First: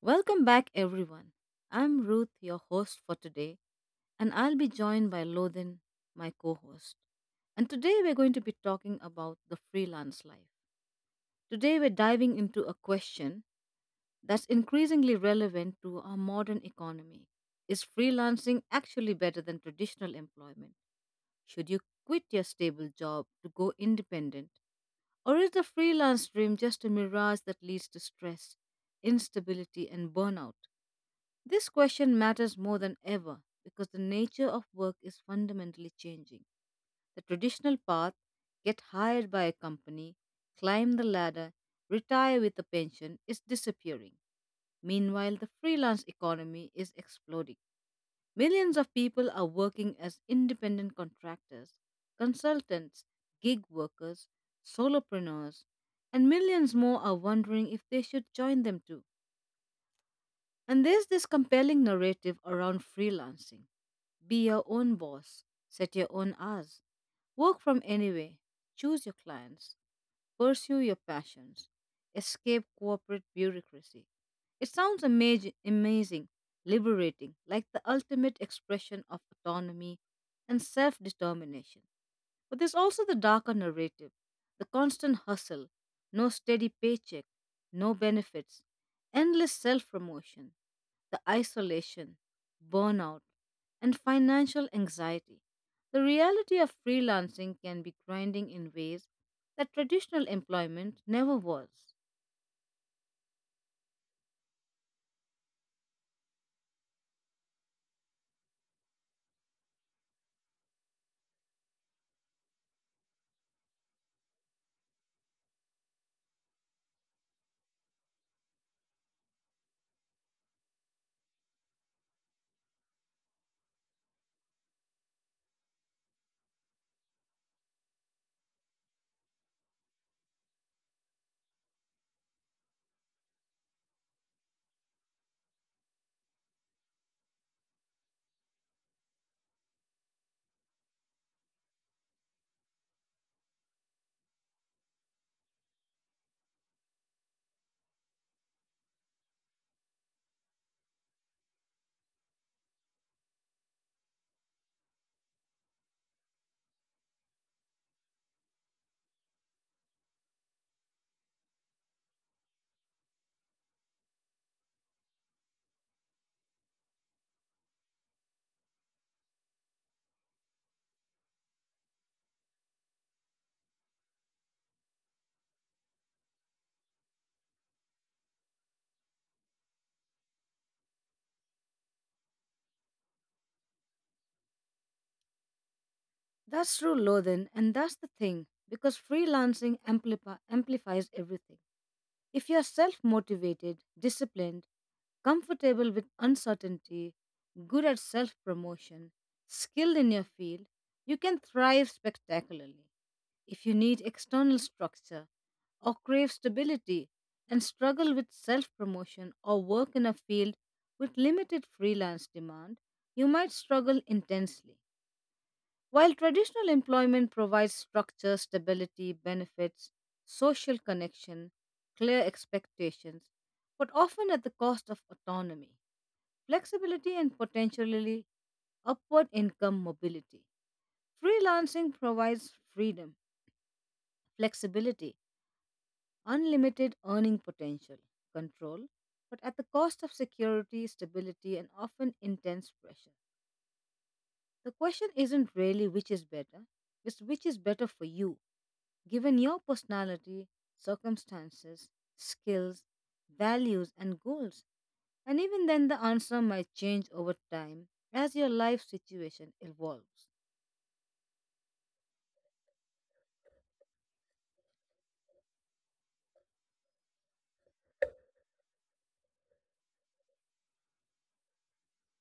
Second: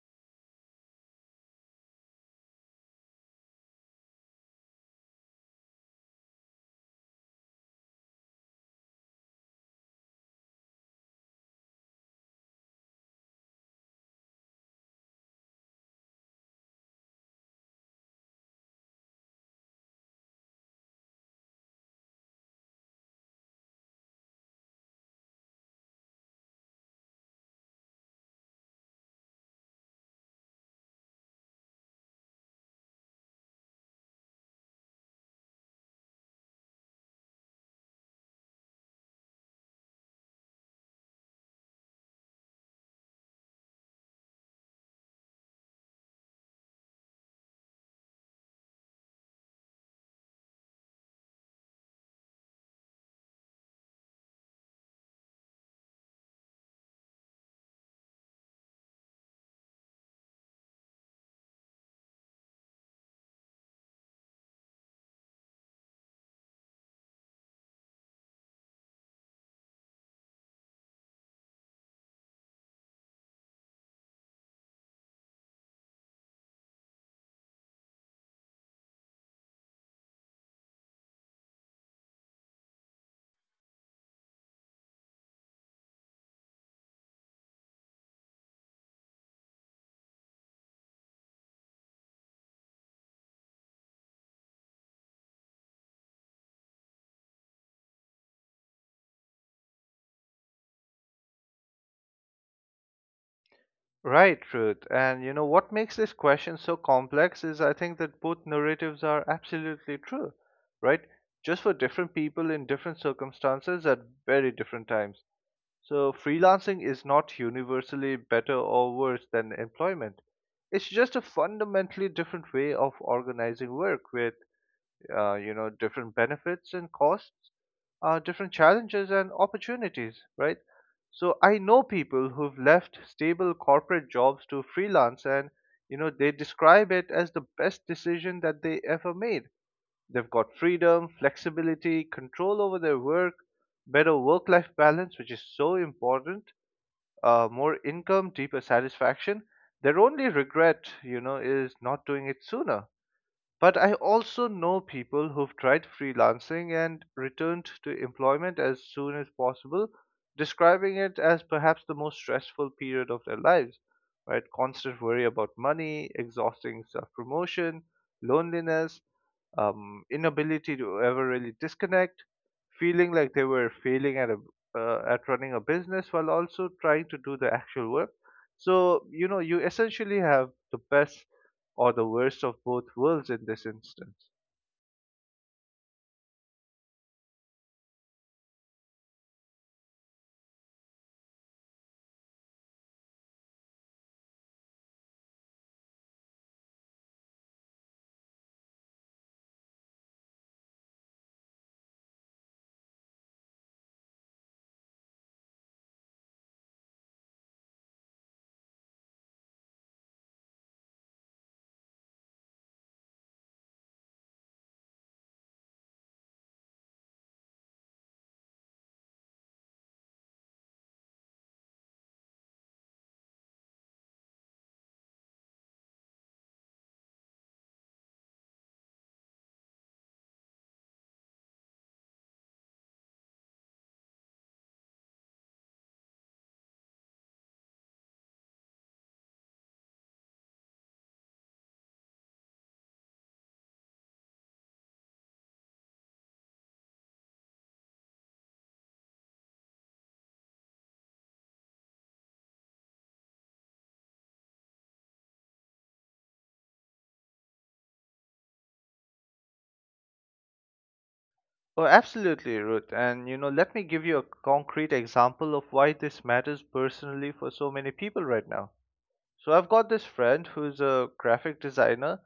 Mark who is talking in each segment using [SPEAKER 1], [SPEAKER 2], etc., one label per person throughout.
[SPEAKER 1] Welcome back, everyone. I'm Ruth, your host for today, and I'll be joined by Lodin, my co host. And today we're going to be talking about the freelance life. Today we're diving into a question that's increasingly relevant to our modern economy. Is freelancing actually better than traditional employment? Should you quit your stable job to go independent? Or is the freelance dream just a mirage that leads to stress, instability, and burnout? This question matters more than ever because the nature of work is fundamentally changing. The traditional path, get hired by a company, climb the ladder, retire with a pension, is disappearing. Meanwhile, the freelance economy is exploding. Millions of people are working as independent contractors, consultants, gig workers, solopreneurs, and millions more are wondering if they should join them too. And there's this compelling narrative around freelancing, be your own boss, set your own hours, work from anywhere, choose your clients, pursue your passions, escape corporate bureaucracy. It sounds amazing, liberating, like the ultimate expression of autonomy and self determination. But there's also the darker narrative, the constant hustle, no steady paycheck, no benefits, endless self promotion, the isolation, burnout, and financial anxiety. The reality of freelancing can be grinding in ways that traditional employment never was.
[SPEAKER 2] Right, Ruth. And you know what makes this question so complex is I think that both narratives are absolutely true, right? Just for different people in different circumstances at very different times. So, freelancing is not universally better or worse than employment. It's just a fundamentally different way of organizing work with you know, different benefits and costs, different challenges and opportunities, right? So I know people who've left stable corporate jobs to freelance and, you know, they describe it as the best decision that they ever made. They've got freedom, flexibility, control over their work, better work life balance, which is so important, more income, deeper satisfaction. Their only regret, you know, is not doing it sooner, but I also know people who've tried freelancing and returned to employment as soon as possible, describing it as perhaps the most stressful period of their lives, right? Constant worry about money, exhausting self promotion, loneliness, inability to ever really disconnect, feeling like they were failing at at running a business while also trying to do the actual work. So you know, you essentially have the best or the worst of both worlds in this instance.
[SPEAKER 1] That's true, Lothin, and that's the thing because freelancing amplifies everything. If you're self motivated, disciplined, comfortable with uncertainty, good at self promotion, skilled in your field, you can thrive spectacularly. If you need external structure or crave stability and struggle with self promotion or work in a field with limited freelance demand, you might struggle intensely. While traditional employment provides structure, stability, benefits, social connection, clear expectations, but often at the cost of autonomy, flexibility, and potentially upward income mobility. Freelancing provides freedom, flexibility, unlimited earning potential, control, but at the cost of security, stability, and often intense pressure. The question isn't really which is better, it's which is better for you, given your personality, circumstances, skills, values, and goals. And even then, the answer might change over time as your life situation evolves.
[SPEAKER 2] Oh, absolutely, Ruth. And you know, let me give you a concrete example of why this matters personally for so many people right now. So I've got this friend who's a graphic designer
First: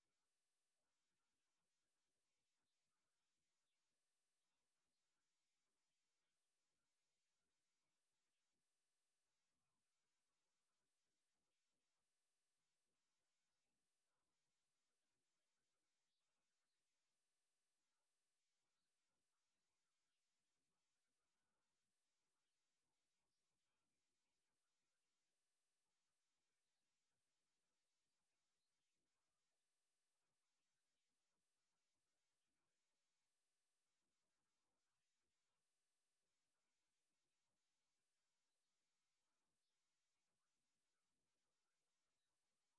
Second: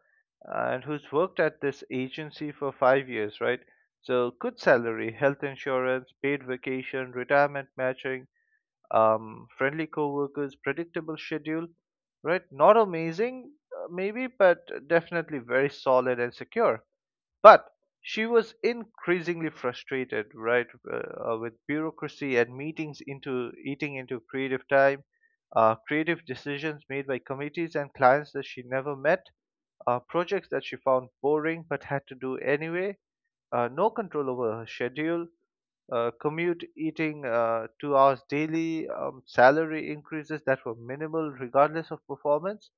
[SPEAKER 2] and who's worked at this agency for 5 years, right? So good salary, health insurance, paid vacation, retirement matching, friendly coworkers, predictable schedule, right? Not amazing, maybe, but definitely very solid and secure. But she was increasingly frustrated, right, with bureaucracy and meetings into eating into creative time, creative decisions made by committees and clients that she never met, projects that she found boring but had to do anyway, no control over her schedule, commute, eating 2 hours daily, salary increases that were minimal regardless of performance.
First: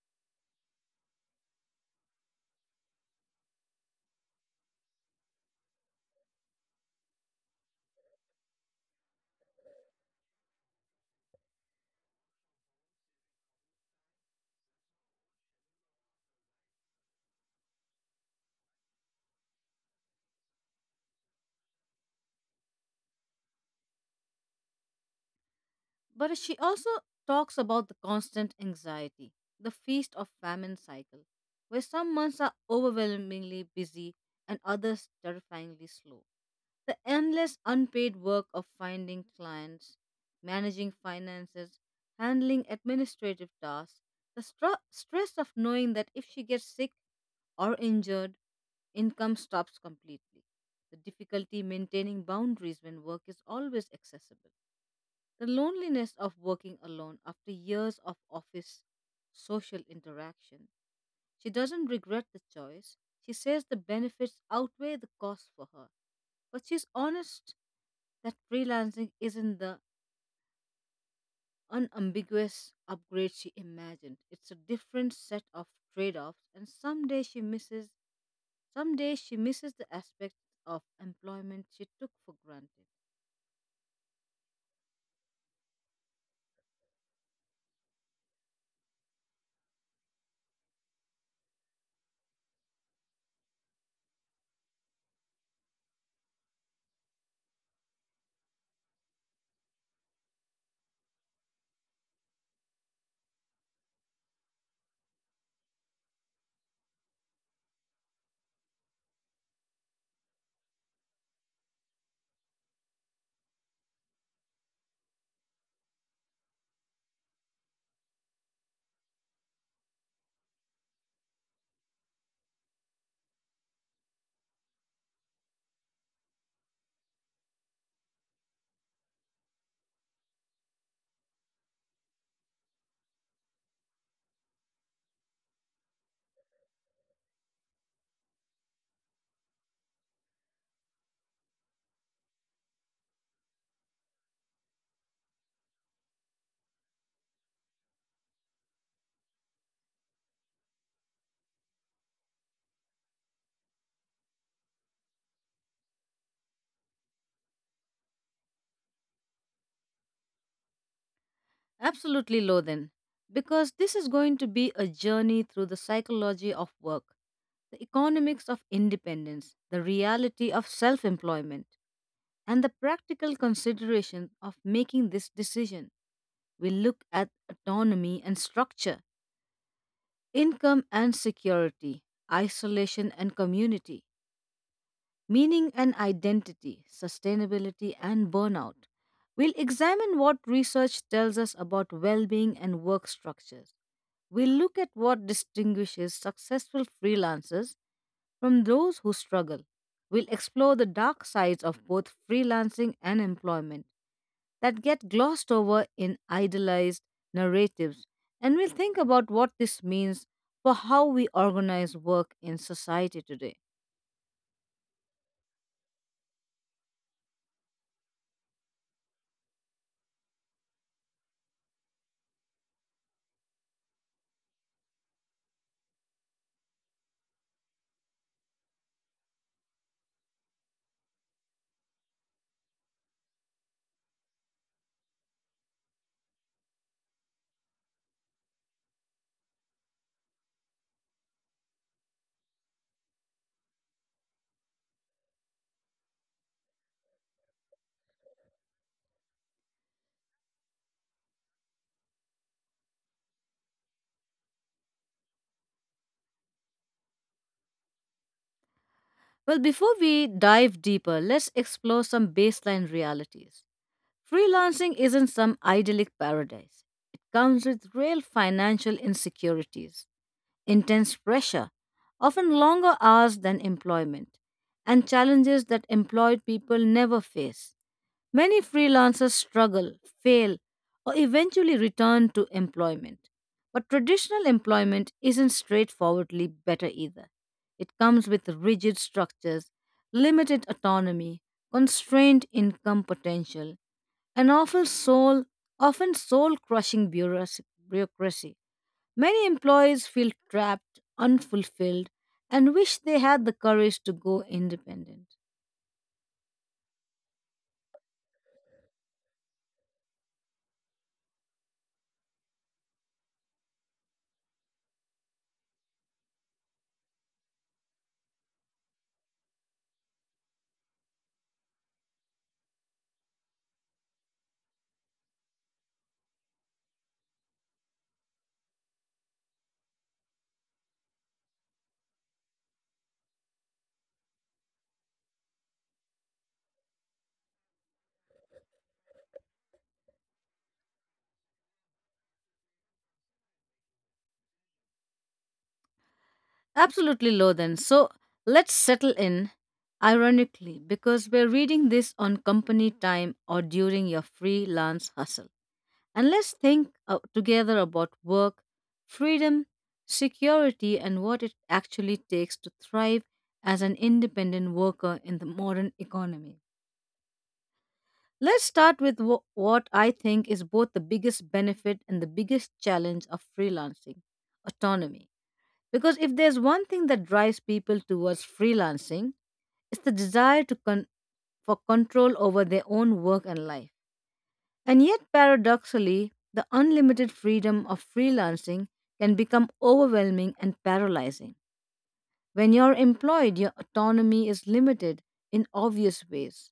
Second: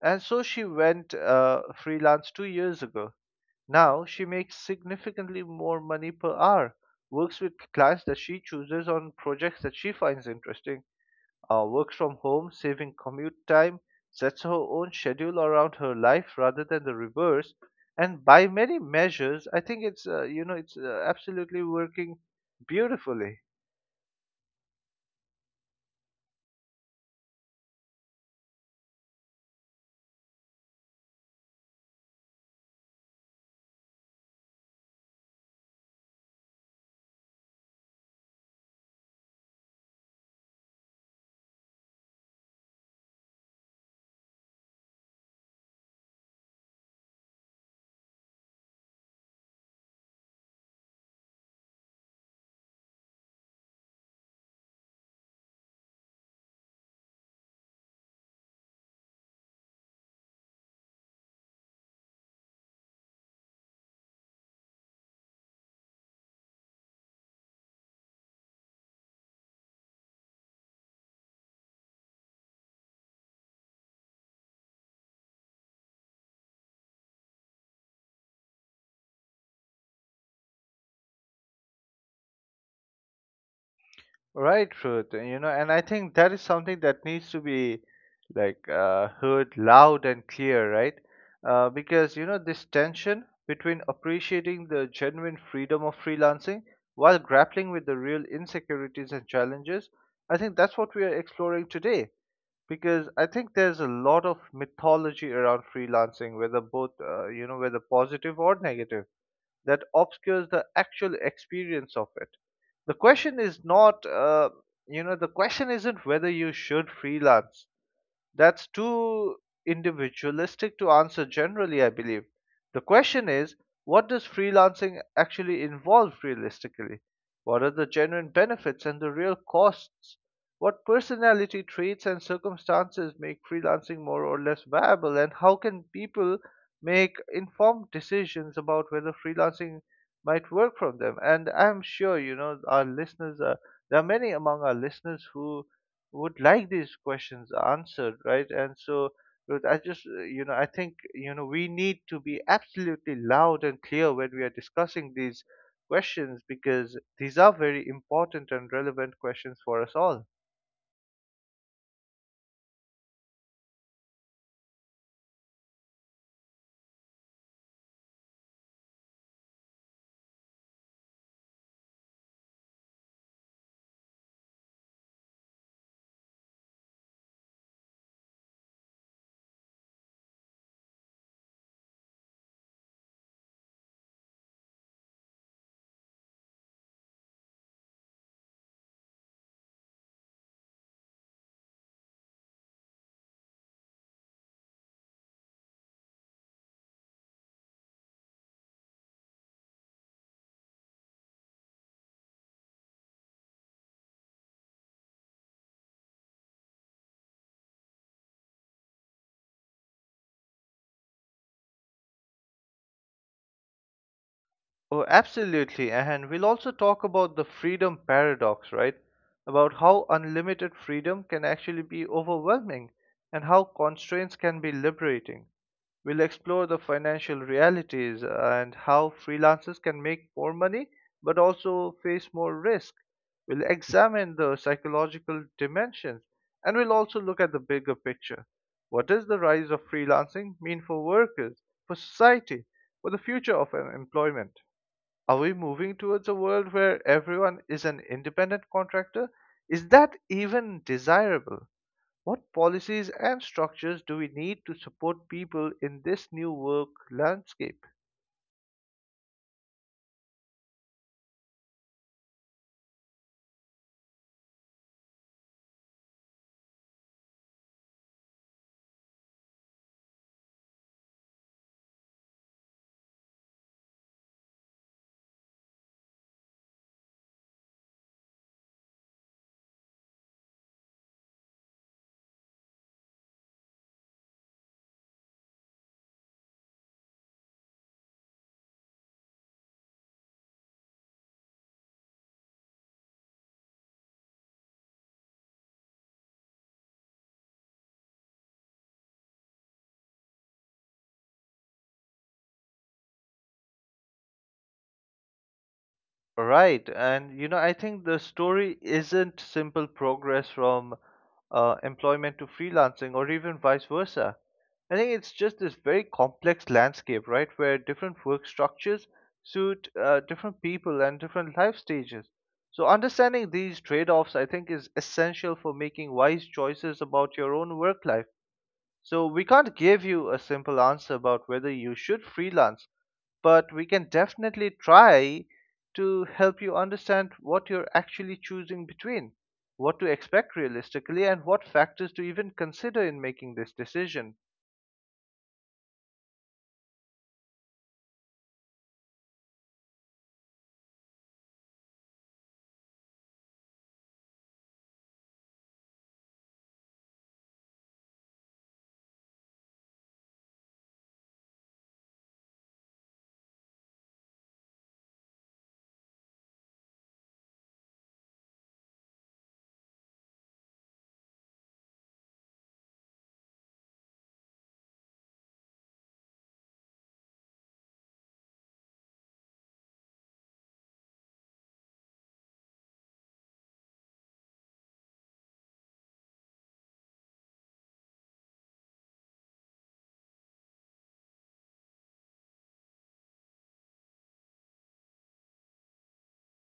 [SPEAKER 2] And so she went freelance 2 years ago. Now she makes significantly more money per hour, works with clients that she chooses on projects that she finds interesting, works from home, saving commute time, sets her own schedule around her life rather than the reverse. And by many measures, I think it's you know it's absolutely working beautifully.
[SPEAKER 1] But she also talks about the constant anxiety, the feast of famine cycle, where some months are overwhelmingly busy and others terrifyingly slow. The endless unpaid work of finding clients, managing finances, handling administrative tasks, the stress of knowing that if she gets sick or injured, income stops completely, the difficulty maintaining boundaries when work is always accessible, the loneliness of working alone after years of office social interaction. She doesn't regret the choice. She says the benefits outweigh the cost for her. But she's honest that freelancing isn't the unambiguous upgrade she imagined. It's a different set of trade-offs, and someday she misses the aspects of employment she took for granted.
[SPEAKER 2] Right, Ruth. You know, and I think that is something that needs to be like heard loud and clear, right? Because you know, this tension between appreciating the genuine freedom of freelancing while grappling with the real insecurities and challenges. I think that's what we are exploring today. Because I think there's a lot of mythology around freelancing, whether both, you know, whether positive or negative, that obscures the actual experience of it. The question is not, uh, the question isn't whether you should freelance. That's too individualistic to answer generally, I believe. The question is, what does freelancing actually involve realistically? What are the genuine benefits and the real costs? What personality traits and circumstances make freelancing more or less viable? And how can people make informed decisions about whether freelancing might work for them? And I'm sure, you know, there are many among our listeners who would like these questions answered, right? And so, Ruth, I just, you know, I think, you know, we need to be absolutely loud and clear when we are discussing these questions, because these are very important and relevant questions for us all.
[SPEAKER 1] Absolutely, Lothan, because this is going to be a journey through the psychology of work, the economics of independence, the reality of self-employment, and the practical consideration of making this decision. We look at autonomy and structure, income and security, isolation and community, meaning and identity, sustainability and burnout. We'll examine what research tells us about well being and work structures. We'll look at what distinguishes successful freelancers from those who struggle. We'll explore the dark sides of both freelancing and employment that get glossed over in idealized narratives, and we'll think about what this means for how we organize work in society today.
[SPEAKER 2] Oh, absolutely. And we'll also talk about the freedom paradox, right? About how unlimited freedom can actually be overwhelming and how constraints can be liberating. We'll explore the financial realities and how freelancers can make more money but also face more risk. We'll examine the psychological dimensions, and we'll also look at the bigger picture. What does the rise of freelancing mean for workers, for society, for the future of employment? Are we moving towards a world where everyone is an independent contractor? Is that even desirable? What policies and structures do we need to support people in this new work landscape?
[SPEAKER 1] Well, before we dive deeper, let's explore some baseline realities. Freelancing isn't some idyllic paradise, it comes with real financial insecurities, intense pressure, often longer hours than employment, and challenges that employed people never face. Many freelancers struggle, fail, or eventually return to employment. But traditional employment isn't straightforwardly better either. It comes with rigid structures, limited autonomy, constrained income potential, and often soul crushing bureaucracy. Many employees feel trapped, unfulfilled, and wish they had the courage to go independent.
[SPEAKER 2] Right. And, you know, I think the story isn't simple progress from employment to freelancing or even vice versa. I think it's just this very complex landscape, right, where different work structures suit different people and different life stages. So, understanding these trade offs, I think, is essential for making wise choices about your own work life. So we can't give you a simple answer about whether you should freelance, but we can definitely try to help you understand what you're actually choosing between, what to expect realistically, and what factors to even consider in making this decision.
[SPEAKER 1] Absolutely, Lothan. So let's settle in, ironically, because we're reading this on company time or during your freelance hustle. And let's think together about work, freedom, security, and what it actually takes to thrive as an independent worker in the modern economy. Let's start with what I think is both the biggest benefit and the biggest challenge of freelancing, autonomy. Because if there's one thing that drives people towards freelancing, it's the desire for control over their own work and life. And yet, paradoxically, the unlimited freedom of freelancing can become overwhelming and paralyzing. When you're employed, your autonomy is limited in obvious ways.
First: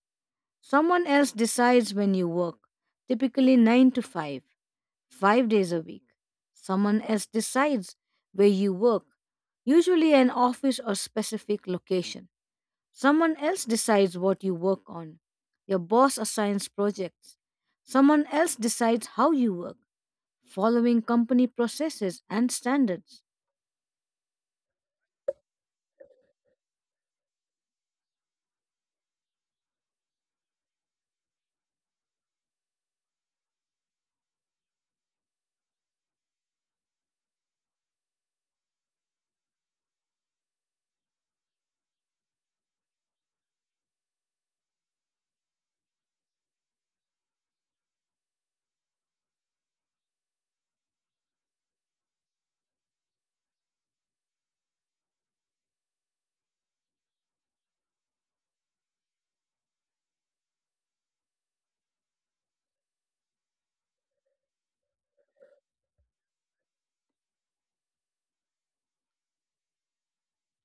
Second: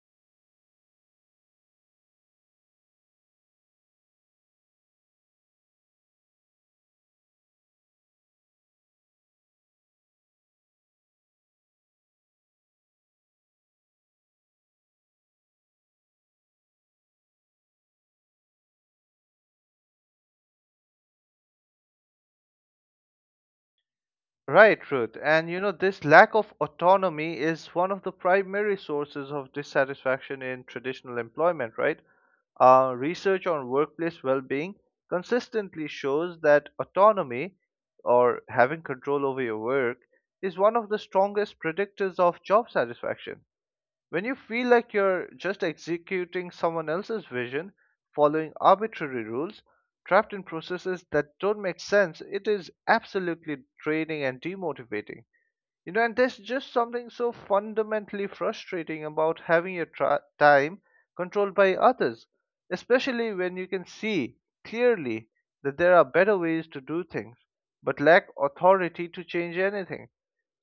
[SPEAKER 1] Someone else decides when you work, typically 9 to 5, 5 days a week. Someone else decides where you work, usually an office or specific location. Someone else decides what you work on. Your boss assigns projects. Someone else decides how you work, following company processes and standards.
[SPEAKER 2] Right, Ruth. And you know, this lack of autonomy is one of the primary sources of dissatisfaction in traditional employment, right? Research on workplace well being consistently shows that autonomy, or having control over your work, is one of the strongest predictors of job satisfaction. When you feel like you're just executing someone else's vision, following arbitrary rules, trapped in processes that don't make sense, it is absolutely draining and demotivating. You know, and there's just something so fundamentally frustrating about having your time controlled by others, especially when you can see clearly that there are better ways to do things, but lack authority to change anything.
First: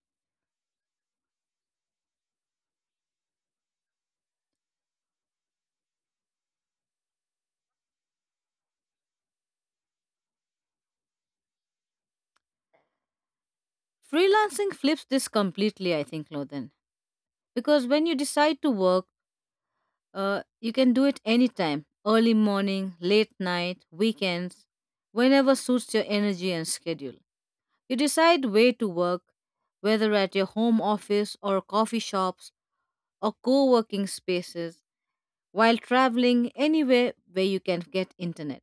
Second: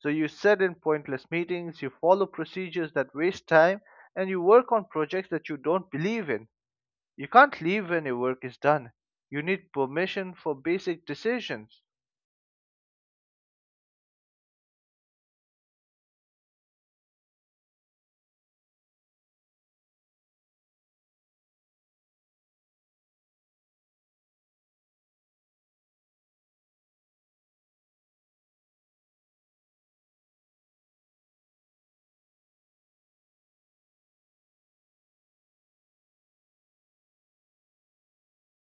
[SPEAKER 2] So you sit in pointless meetings, you follow procedures that waste time, and you work on projects that you don't believe in. You can't leave when your work is done. You need permission for basic decisions.
[SPEAKER 1] Freelancing flips this completely, I think, Loden. Because when you decide to work, you can do it anytime, early morning, late night, weekends, whenever suits your energy and schedule. You decide where to work, whether at your home office or coffee shops or co working spaces, while traveling anywhere where you can get internet.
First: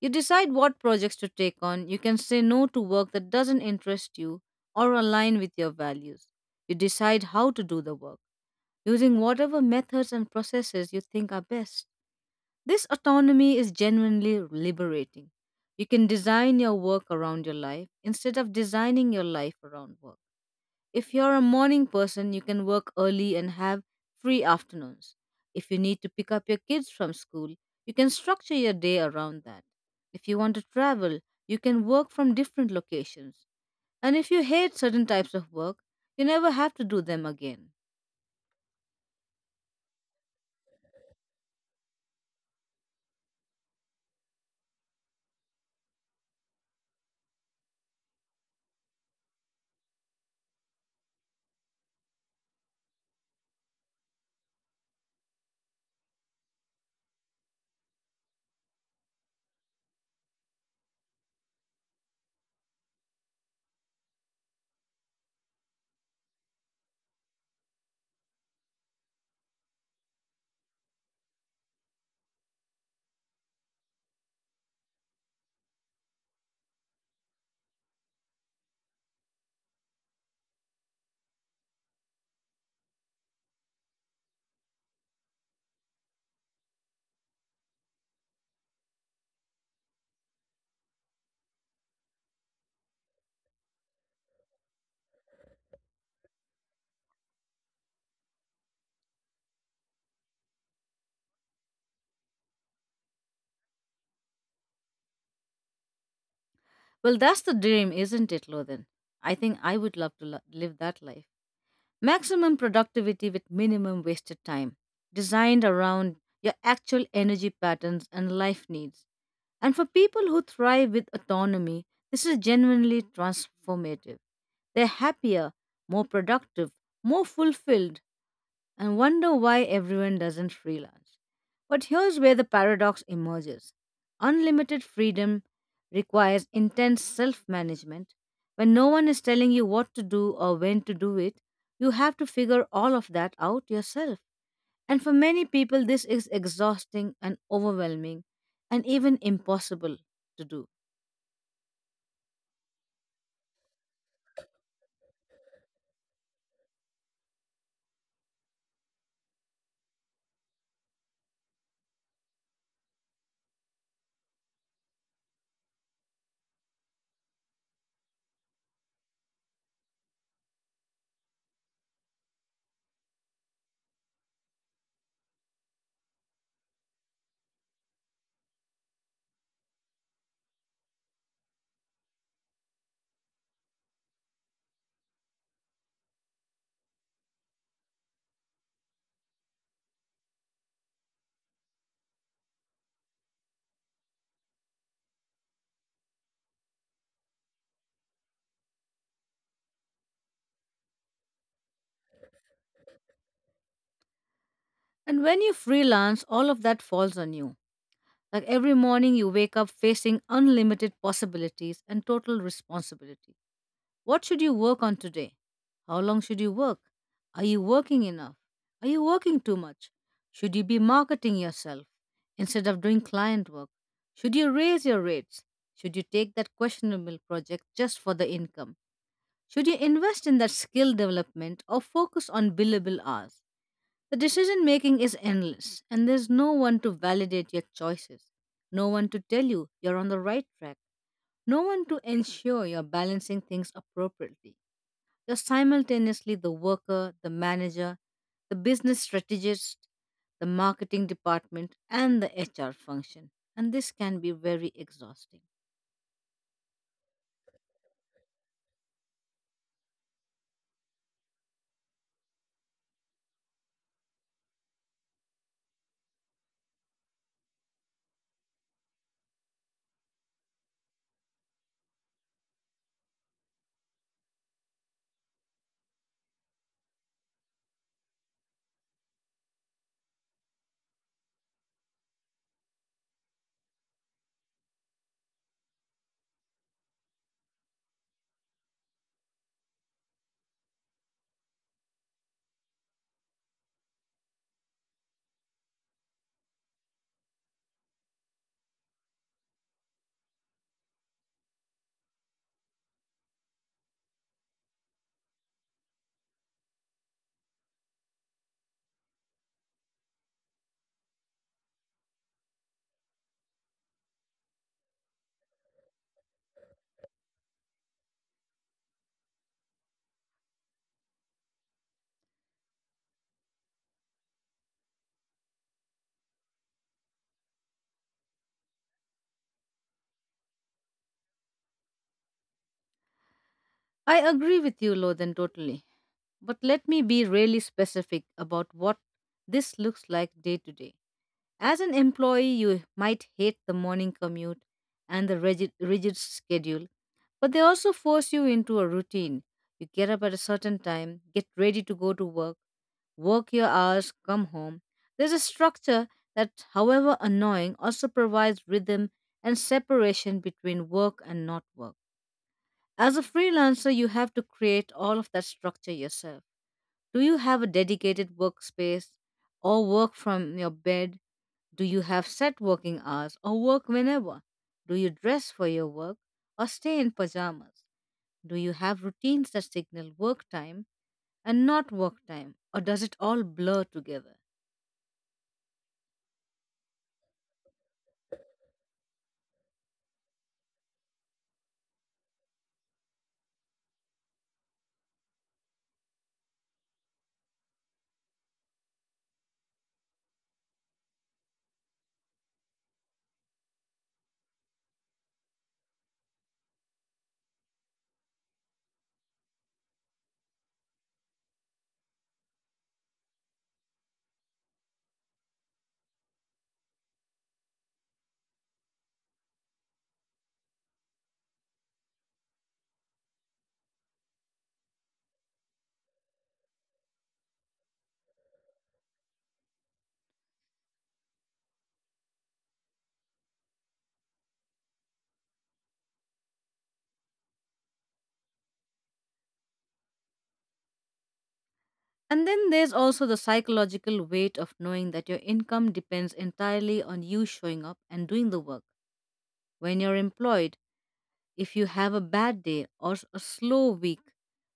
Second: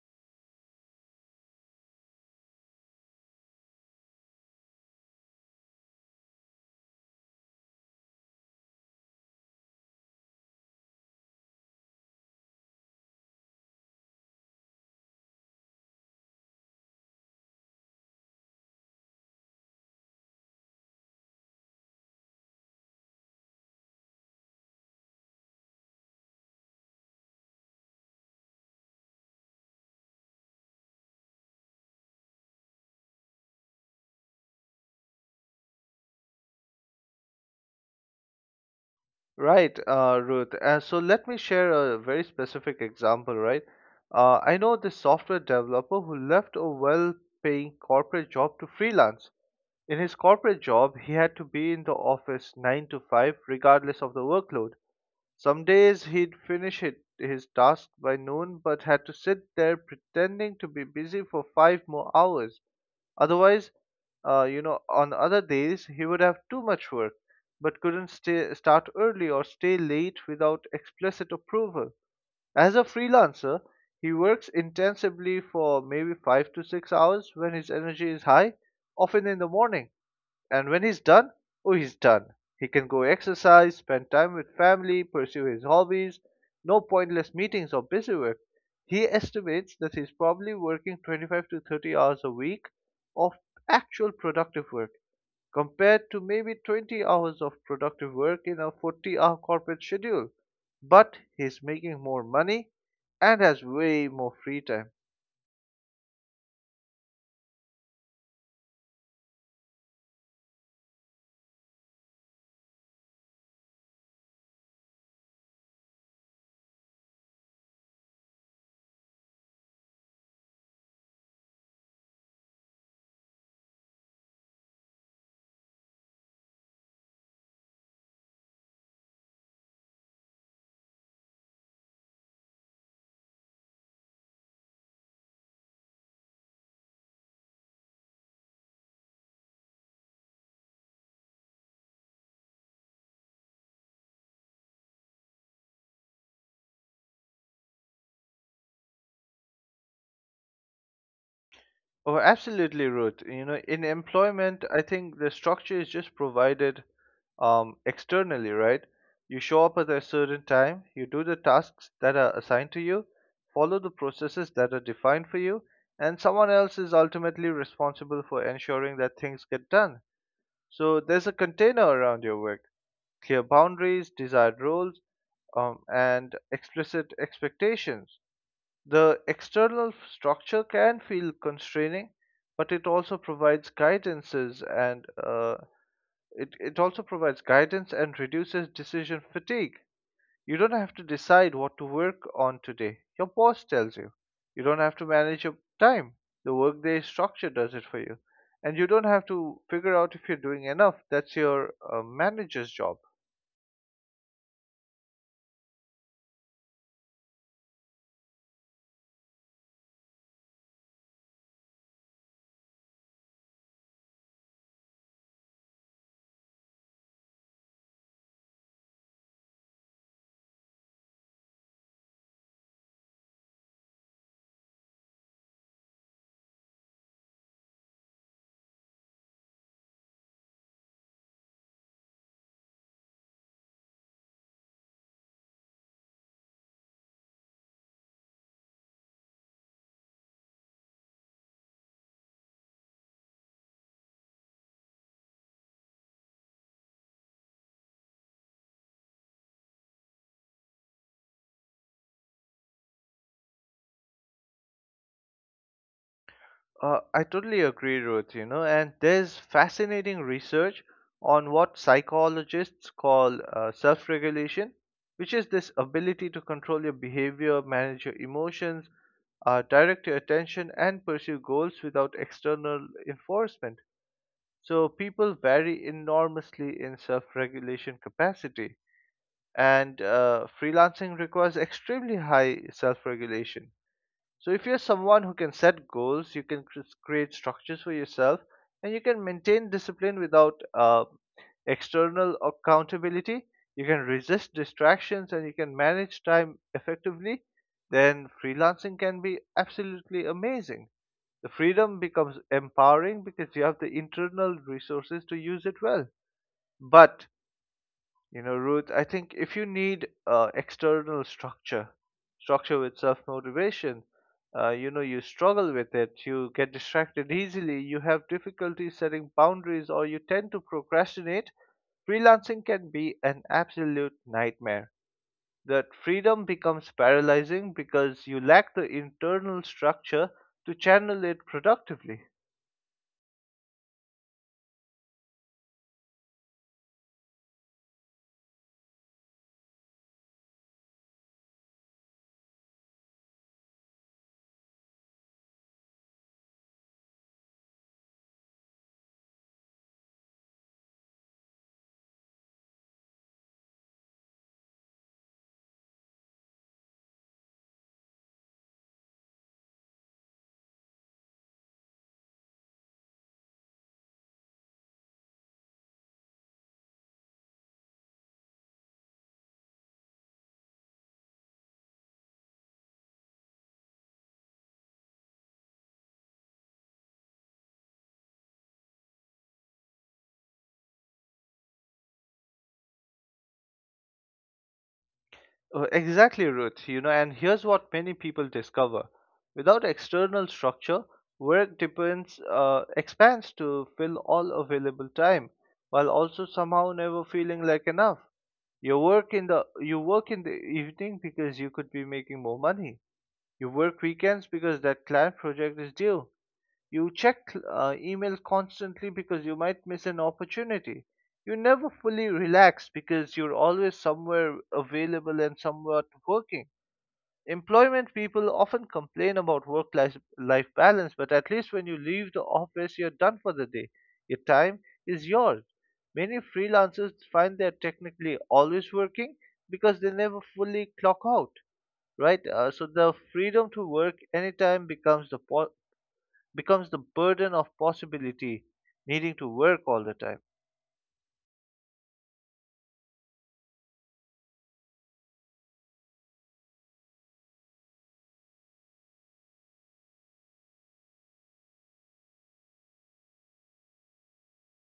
[SPEAKER 1] You decide what projects to take on. You can say no to work that doesn't interest you or align with your values. You decide how to do the work, using whatever methods and processes you think are best. This autonomy is genuinely liberating. You can design your work around your life instead of designing your life around work. If you're a morning person, you can work early and have free afternoons. If you need to pick up your kids from school, you can structure your day around that. If you want to travel, you can work from different locations. And if you hate certain types of work, you never have to do them again.
[SPEAKER 2] Right, Ruth. So let me share a very specific example, right? I know this software developer who left a well-paying corporate job to freelance. In his corporate job, he had to be in the office 9 to 5, regardless of the workload. Some days he'd finish his task by noon, but had to sit there pretending to be busy for five more hours. Otherwise, you know, on other days he would have too much work, but couldn't stay, start early or stay late without explicit approval. As a freelancer, he works intensively for maybe 5 to 6 hours when his energy is high, often in the morning. And when he's done, oh, he's done. He can go exercise, spend time with family, pursue his hobbies, no pointless meetings or busy work. He estimates that he's probably working 25 to 30 hours a week of actual productive work, compared to maybe 20 hours of productive work in a 40-hour corporate schedule. But he's making more money and has way more free time.
[SPEAKER 1] Well, that's the dream, isn't it, Lothan? I think I would love to live that life. Maximum productivity with minimum wasted time, designed around your actual energy patterns and life needs. And for people who thrive with autonomy, this is genuinely transformative. They're happier, more productive, more fulfilled, and wonder why everyone doesn't freelance. But here's where the paradox emerges, unlimited freedom requires intense self management. When no one is telling you what to do or when to do it, you have to figure all of that out yourself. And for many people, this is exhausting and overwhelming and even impossible to do.
[SPEAKER 2] Oh, absolutely, Ruth. You know, in employment, I think the structure is just provided externally, right? You show up at a certain time, you do the tasks that are assigned to you, follow the processes that are defined for you, and someone else is ultimately responsible for ensuring that things get done. So there's a container around your work, clear boundaries, desired roles, and explicit expectations. The external structure can feel constraining, but it also provides guidance and reduces decision fatigue. You don't have to decide what to work on today. Your boss tells you. You don't have to manage your time. The workday structure does it for you. And you don't have to figure out if you're doing enough. That's your manager's job.
[SPEAKER 1] And when you freelance, all of that falls on you. Like every morning, you wake up facing unlimited possibilities and total responsibility. What should you work on today? How long should you work? Are you working enough? Are you working too much? Should you be marketing yourself instead of doing client work? Should you raise your rates? Should you take that questionable project just for the income? Should you invest in that skill development or focus on billable hours? The decision making is endless, and there's no one to validate your choices, no one to tell you you're on the right track, no one to ensure you're balancing things appropriately. You're simultaneously the worker, the manager, the business strategist, the marketing department, and the HR function. And this can be very exhausting.
[SPEAKER 2] I totally agree, Ruth, you know, and there's fascinating research on what psychologists call self regulation, which is this ability to control your behavior, manage your emotions, direct your attention, and pursue goals without external enforcement. So people vary enormously in self regulation capacity, and freelancing requires extremely high self regulation. So, if you're someone who can set goals, you can create structures for yourself, and you can maintain discipline without external accountability, you can resist distractions, and you can manage time effectively, then freelancing can be absolutely amazing. The freedom becomes empowering because you have the internal resources to use it well. But you know, Ruth, I think if you need structure with self motivation, you know, you struggle with it, you get distracted easily, you have difficulty setting boundaries, or you tend to procrastinate, freelancing can be an absolute nightmare. That freedom becomes paralyzing because you lack the internal structure to channel it productively.
[SPEAKER 1] I agree with you, Lothan, totally. But let me be really specific about what this looks like day to day. As an employee, you might hate the morning commute and the rigid schedule, but they also force you into a routine. You get up at a certain time, get ready to go to work, work your hours, come home. There's a structure that, however annoying, also provides rhythm and separation between work and not work. As a freelancer, you have to create all of that structure yourself. Do you have a dedicated workspace or work from your bed? Do you have set working hours or work whenever? Do you dress for your work or stay in pajamas? Do you have routines that signal work time and not work time, or does it all blur together?
[SPEAKER 2] Exactly, Ruth. You know, and here's what many people discover: without external structure, work depends expands to fill all available time, while also somehow never feeling like enough. You work in the evening because you could be making more money. You work weekends because that client project is due. You check email constantly because you might miss an opportunity. You never fully relax because you're always somewhere available and somewhat working. Employment people often complain about work life balance, but at least when you leave the office, you're done for the day. Your time is yours. Many freelancers find they're technically always working because they never fully clock out, right? So the freedom to work anytime becomes becomes the burden of possibility, needing to work all the time.
[SPEAKER 1] And then there's also the psychological weight of knowing that your income depends entirely on you showing up and doing the work. When you're employed, if you have a bad day or a slow week,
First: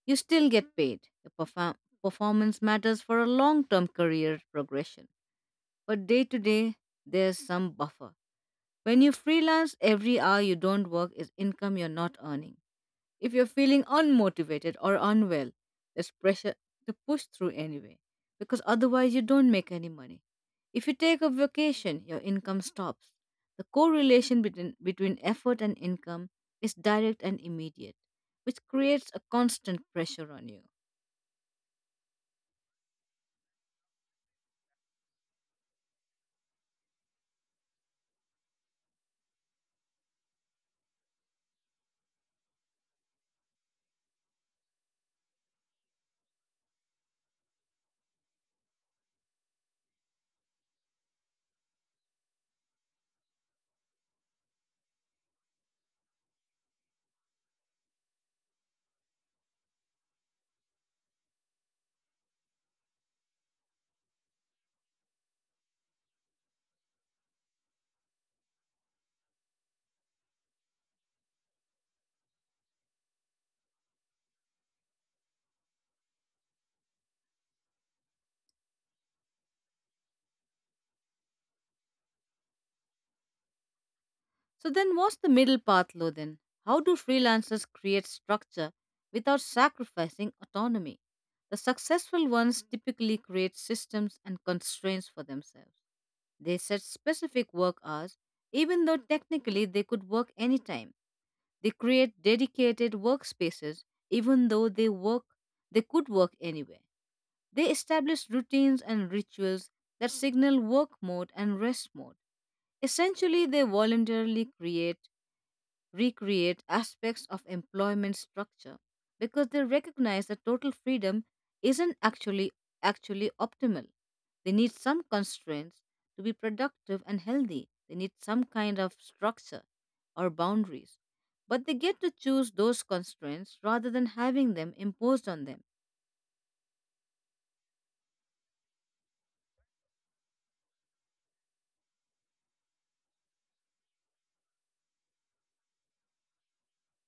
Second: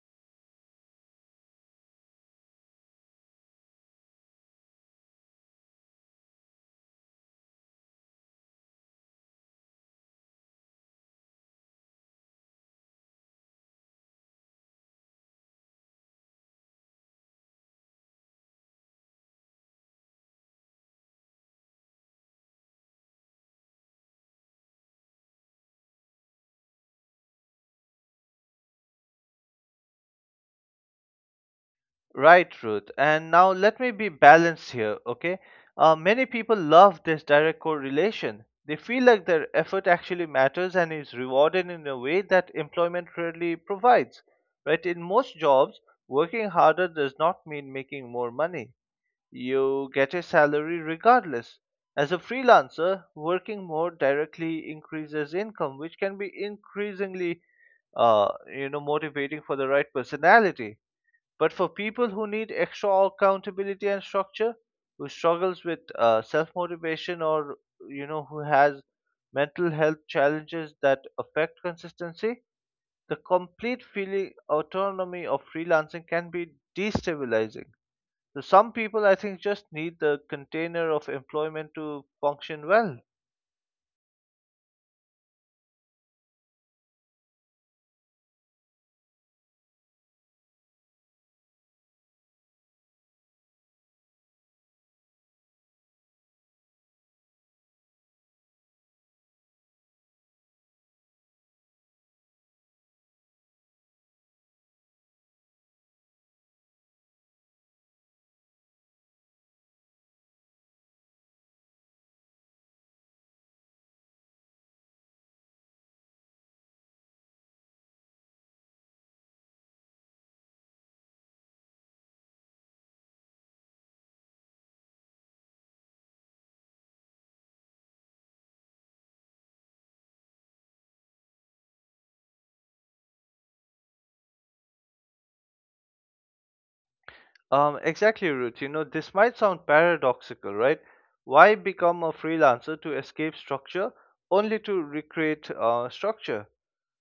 [SPEAKER 1] you still get paid. Your performance matters for a long term career progression. But day to day, there's some buffer. When you freelance, every hour you don't work is income you're not earning. If you're feeling unmotivated or unwell, there's pressure to push through anyway, because otherwise you don't make any money. If you take a vacation, your income stops. The correlation between effort and income is direct and immediate, which creates a constant pressure on you.
[SPEAKER 2] Right, Ruth. And now let me be balanced here, okay? Many people love this direct correlation. They feel like their effort actually matters and is rewarded in a way that employment rarely provides. Right? In most jobs, working harder does not mean making more money. You get a salary regardless. As a freelancer, working more directly increases income, which can be increasingly, uh, motivating for the right personality. But for people who need extra accountability and structure, who struggles with self motivation, or who has mental health challenges that affect consistency, the complete feeling autonomy of freelancing can be destabilizing. So some people, I think, just need the container of employment to function well.
[SPEAKER 1] So, then what's the middle path, Lodin? How do freelancers create structure without sacrificing autonomy? The successful ones typically create systems and constraints for themselves. They set specific work hours, even though technically they could work anytime. They create dedicated workspaces, even though they could work anywhere. They establish routines and rituals that signal work mode and rest mode. Essentially, they voluntarily create recreate aspects of employment structure because they recognize that total freedom isn't actually actually optimal. They need some constraints to be productive and healthy. They need some kind of structure or boundaries. But they get to choose those constraints rather than having them imposed on them.
[SPEAKER 2] Exactly, Ruth. You know, this might sound paradoxical, right? Why become a freelancer to escape structure only to recreate structure?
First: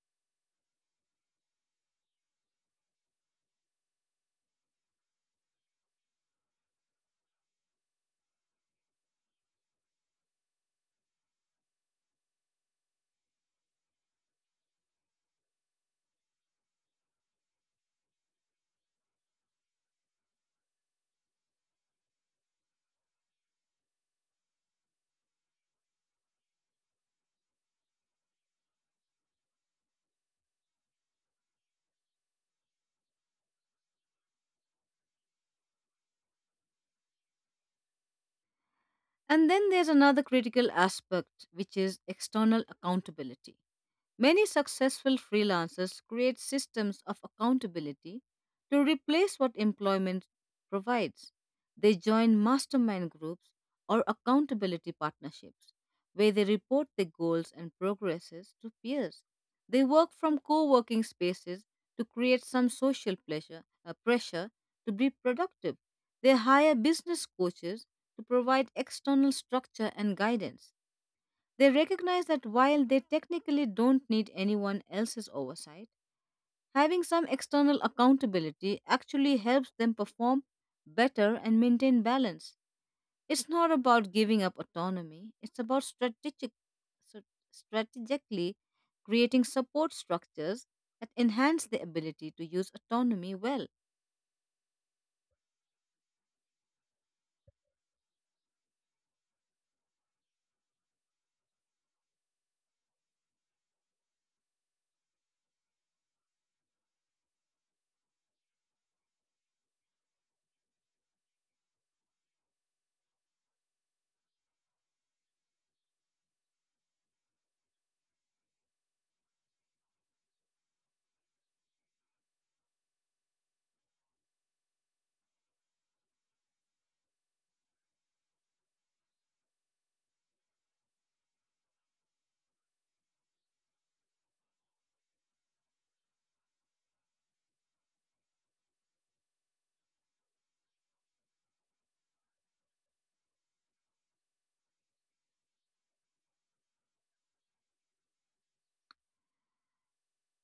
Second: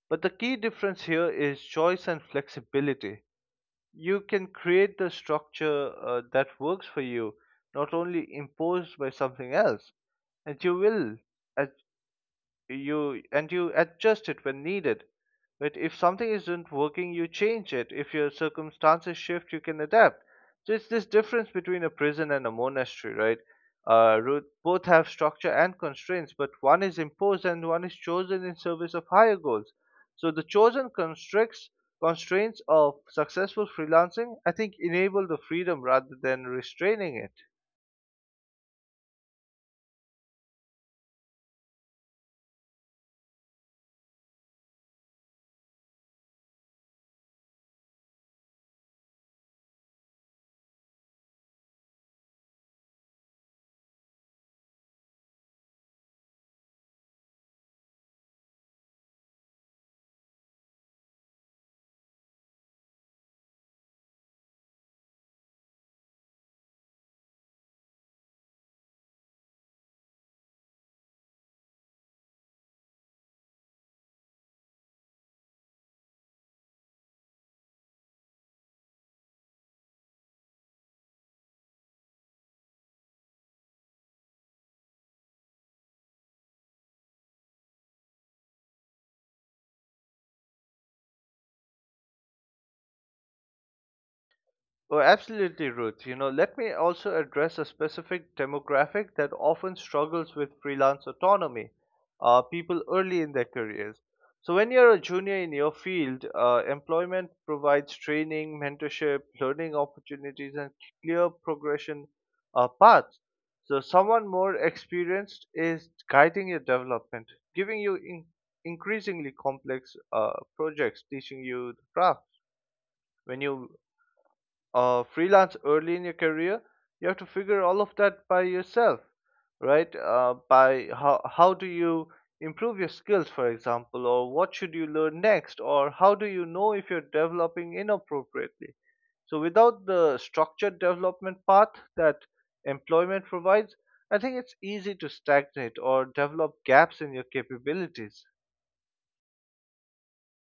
[SPEAKER 2] But the key difference here is choice and flexibility. You can create the structure that works for you, not only imposed by something else. And you will. As You adjust it when needed, but if something isn't working, you change it. If your circumstances shift, you can adapt. So it's this difference between a prison and a monastery, right? Both have structure and constraints, but one is imposed and one is chosen in service of higher goals. So the chosen constricts constraints of successful freelancing, I think, enable the freedom rather than restraining it.
[SPEAKER 1] And then there's another critical aspect, which is external accountability. Many successful freelancers create systems of accountability to replace what employment provides. They join mastermind groups or accountability partnerships where they report their goals and progresses to peers. They work from co working spaces to create some social pressure to be productive. They hire business coaches to provide external structure and guidance. They recognize that while they technically don't need anyone else's oversight, having some external accountability actually helps them perform better and maintain balance. It's not about giving up autonomy, it's about so- strategically creating support structures that enhance the ability to use autonomy well.
[SPEAKER 2] Oh, absolutely, Ruth. You know, let me also address a specific demographic that often struggles with freelance autonomy, people early in their careers. So, when you're a junior in your field, employment provides training, mentorship, learning opportunities, and clear progression paths. So, someone more experienced is guiding your development, giving you increasingly complex projects, teaching you the craft. When you freelance early in your career, you have to figure all of that by yourself, right? By How do you improve your skills, for example, or what should you learn next, or how do you know if you're developing inappropriately? So without the structured development path that employment provides, I think it's easy to stagnate or develop gaps in your capabilities.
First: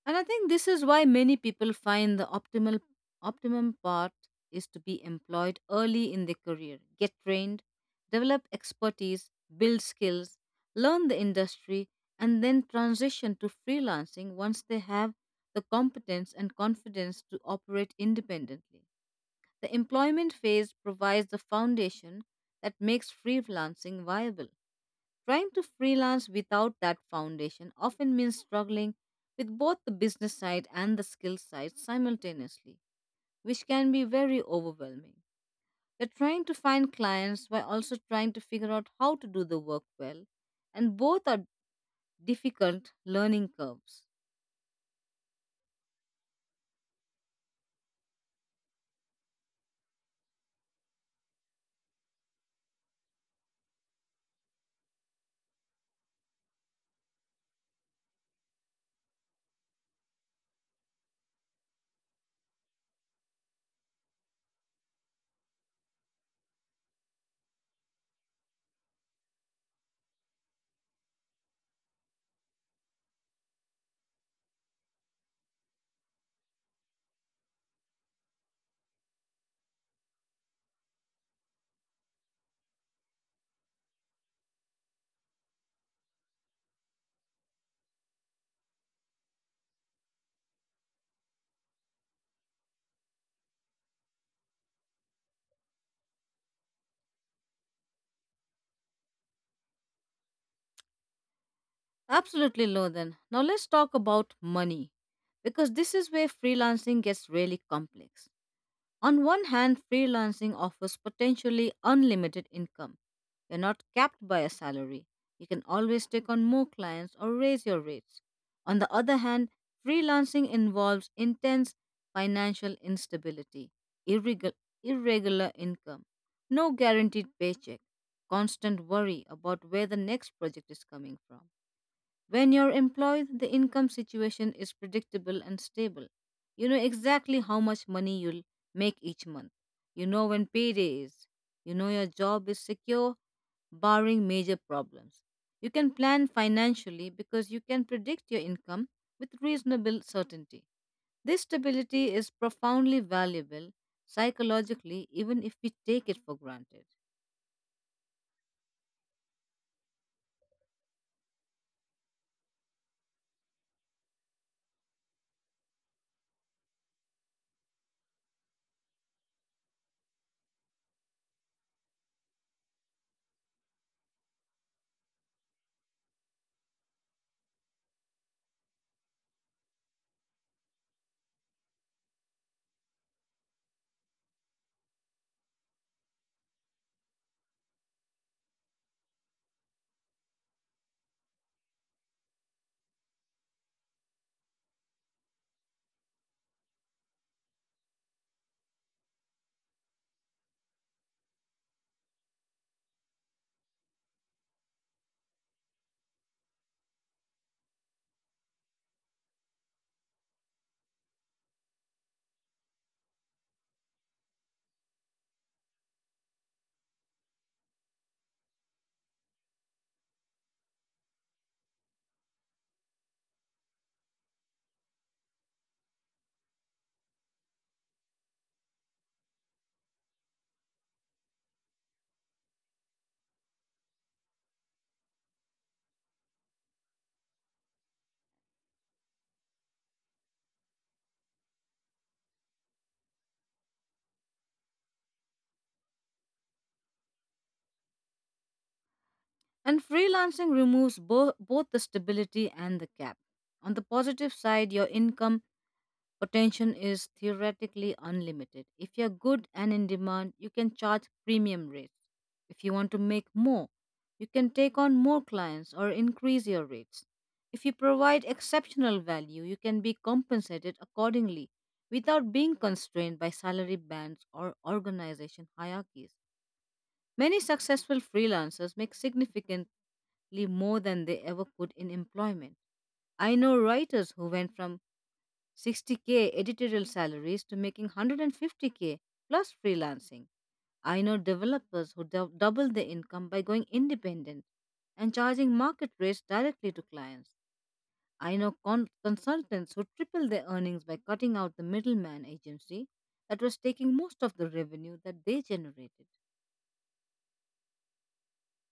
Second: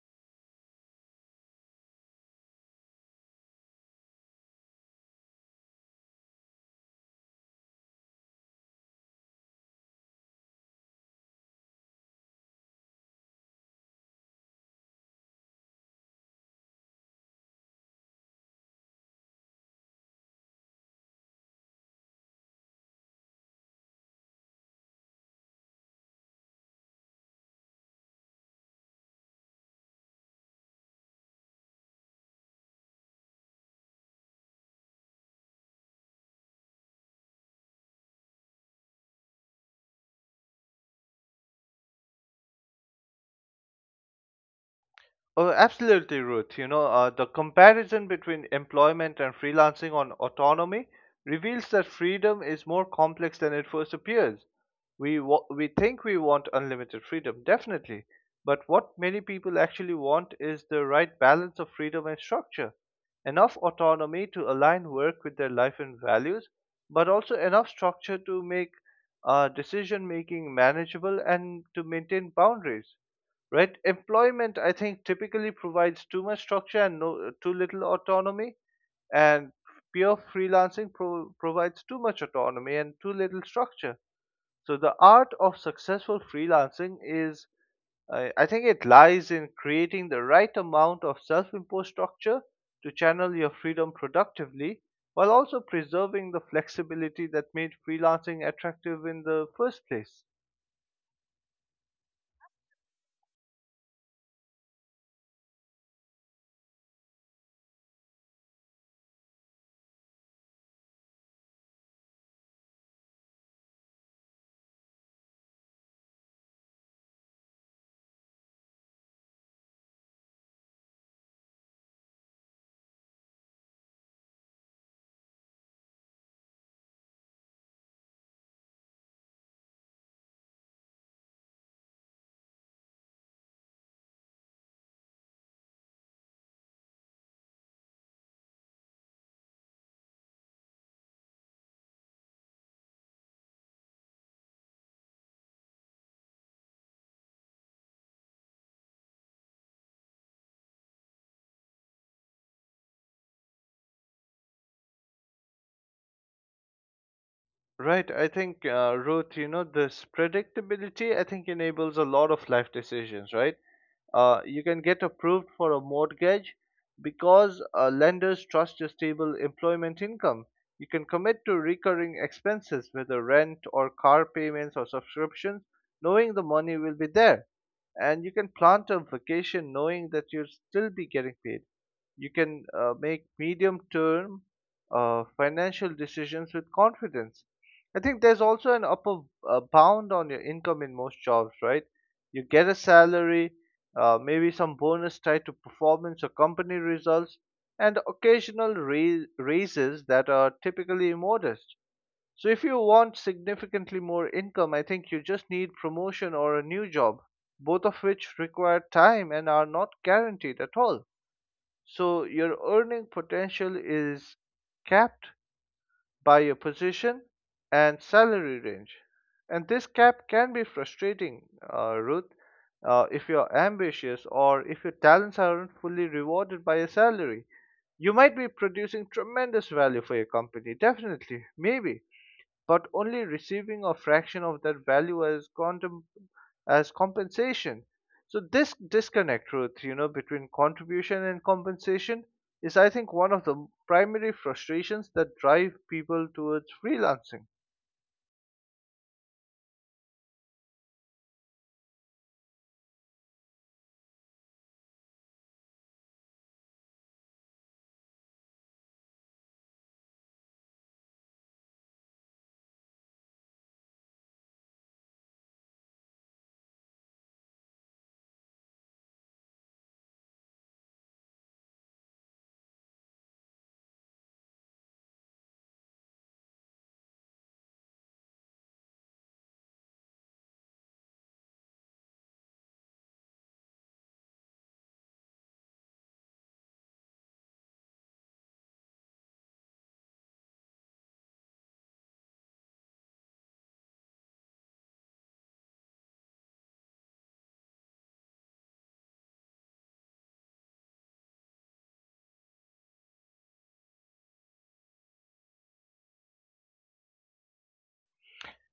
[SPEAKER 1] And I think this is why many people find the optimal optimum path is to be employed early in their career, get trained, develop expertise, build skills, learn the industry, and then transition to freelancing once they have the competence and confidence to operate independently. The employment phase provides the foundation that makes freelancing viable. Trying to freelance without that foundation often means struggling with both the business side and the skill side simultaneously, which can be very overwhelming. You're trying to find clients while also trying to figure out how to do the work well, and both are difficult learning curves.
[SPEAKER 2] Oh, absolutely, Ruth. You know, the comparison between employment and freelancing on autonomy reveals that freedom is more complex than it first appears. We think we want unlimited freedom, definitely, but what many people actually want is the right balance of freedom and structure. Enough autonomy to align work with their life and values, but also enough structure to make decision making manageable and to maintain boundaries, right? Employment, I think, typically provides too much structure and no, too little autonomy, and pure freelancing provides too much autonomy and too little structure. So the art of successful freelancing is, I think, it lies in creating the right amount of self-imposed structure to channel your freedom productively. While also preserving the flexibility that made freelancing attractive in the first place.
[SPEAKER 1] Absolutely, Lothan. Now let's talk about money because this is where freelancing gets really complex. On one hand, freelancing offers potentially unlimited income. You're not capped by a salary. You can always take on more clients or raise your rates. On the other hand, freelancing involves intense financial instability, irregu- irregular income, no guaranteed paycheck, constant worry about where the next project is coming from. When you're employed, the income situation is predictable and stable. You know exactly how much money you'll make each month. You know when payday is. You know your job is secure, barring major problems. You can plan financially because you can predict your income with reasonable certainty. This stability is profoundly valuable psychologically, even if we take it for granted.
[SPEAKER 2] Right, I think, Ruth, you know, this predictability, I think, enables a lot of life decisions, right? You can get approved for a mortgage because lenders trust your stable employment income. You can commit to recurring expenses, whether rent or car payments or subscriptions, knowing the money will be there. And you can plant a vacation knowing that you'll still be getting paid. You can make medium term financial decisions with confidence. I think there's also an upper bound on your income in most jobs, right? You get a salary, maybe some bonus tied to performance or company results, and occasional raises that are typically modest. So, if you want significantly more income, I think you just need promotion or a new job, both of which require time and are not guaranteed at all. So your earning potential is capped by your position and salary range. And this cap can be frustrating, Ruth, if you're ambitious or if your talents aren't fully rewarded by a salary. You might be producing tremendous value for your company, definitely, maybe, but only receiving a fraction of that value as as compensation. So this disconnect, Ruth, you know, between contribution and compensation is, I think, one of the primary frustrations that drive people towards freelancing.
[SPEAKER 1] And freelancing removes both the stability and the cap. On the positive side, your income potential is theoretically unlimited. If you're good and in demand, you can charge premium rates. If you want to make more, you can take on more clients or increase your rates. If you provide exceptional value, you can be compensated accordingly without being constrained by salary bands or organization hierarchies. Many successful freelancers make significantly more than they ever could in employment. I know writers who went from 60K editorial salaries to making 150K plus freelancing. I know developers who double their income by going independent and charging market rates directly to clients. I know consultants who triple their earnings by cutting out the middleman agency that was taking most of the revenue that they generated.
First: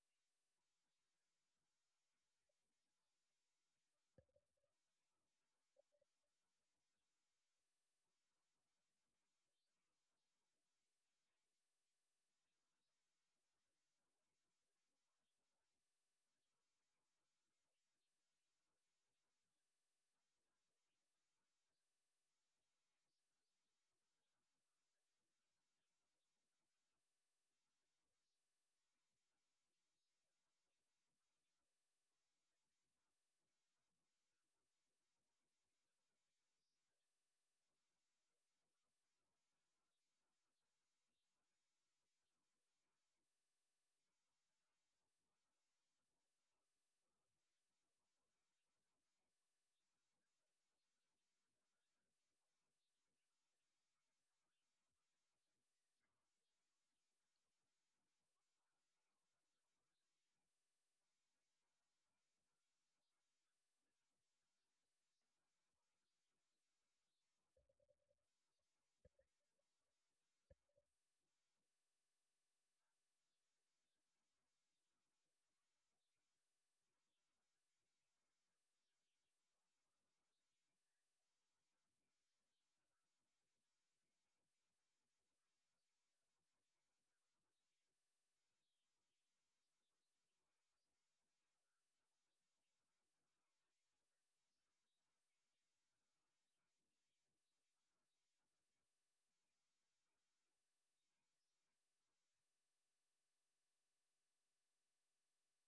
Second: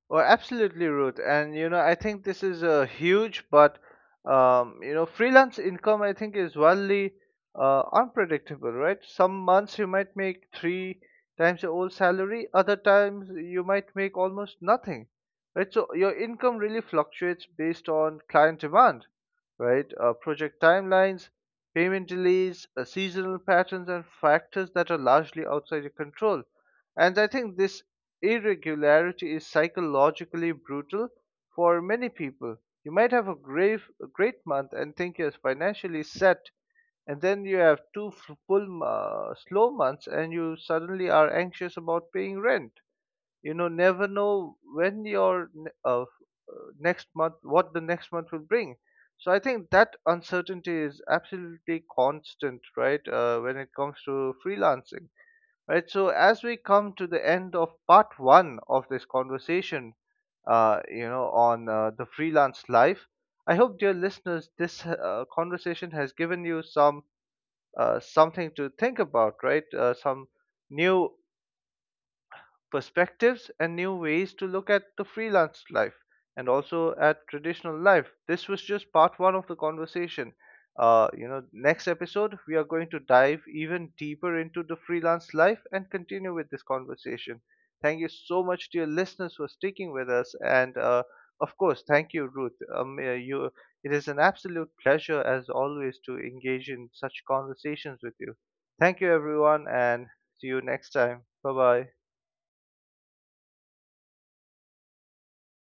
[SPEAKER 2] Oh, absolutely, Ruth. And you know, I think this is a huge, but you know, freelance income, I think, is wildly unpredictable, right? Some months you might make three times your old salary, other times you might make almost nothing, right? So your income really fluctuates based on client demand, right? Project timelines, payment delays, seasonal patterns, and factors that are largely outside your control. And I think this irregularity is psychologically brutal for many people. You might have a great month and think you're financially set, and then you have two f- full slow months and you suddenly are anxious about paying rent. You know, never know when your next month, what the next month will bring. So I think that uncertainty is absolutely constant, right, when it comes to freelancing. Right, so as we come to the end of part 1 of this conversation, you know, on the freelance life, I hope, dear listeners, this conversation has given you something to think about, right? Some new perspectives and new ways to look at the freelance life, and also at traditional life. This was just part one of the conversation. You know, next episode, we are going to dive even deeper into the freelance life and continue with this conversation. Thank you so much, dear listeners, for sticking with us. And of course, thank you, Ruth. You, it is an absolute pleasure, as always, to engage in such conversations with you. Thank you, everyone, and see you next time. Bye bye.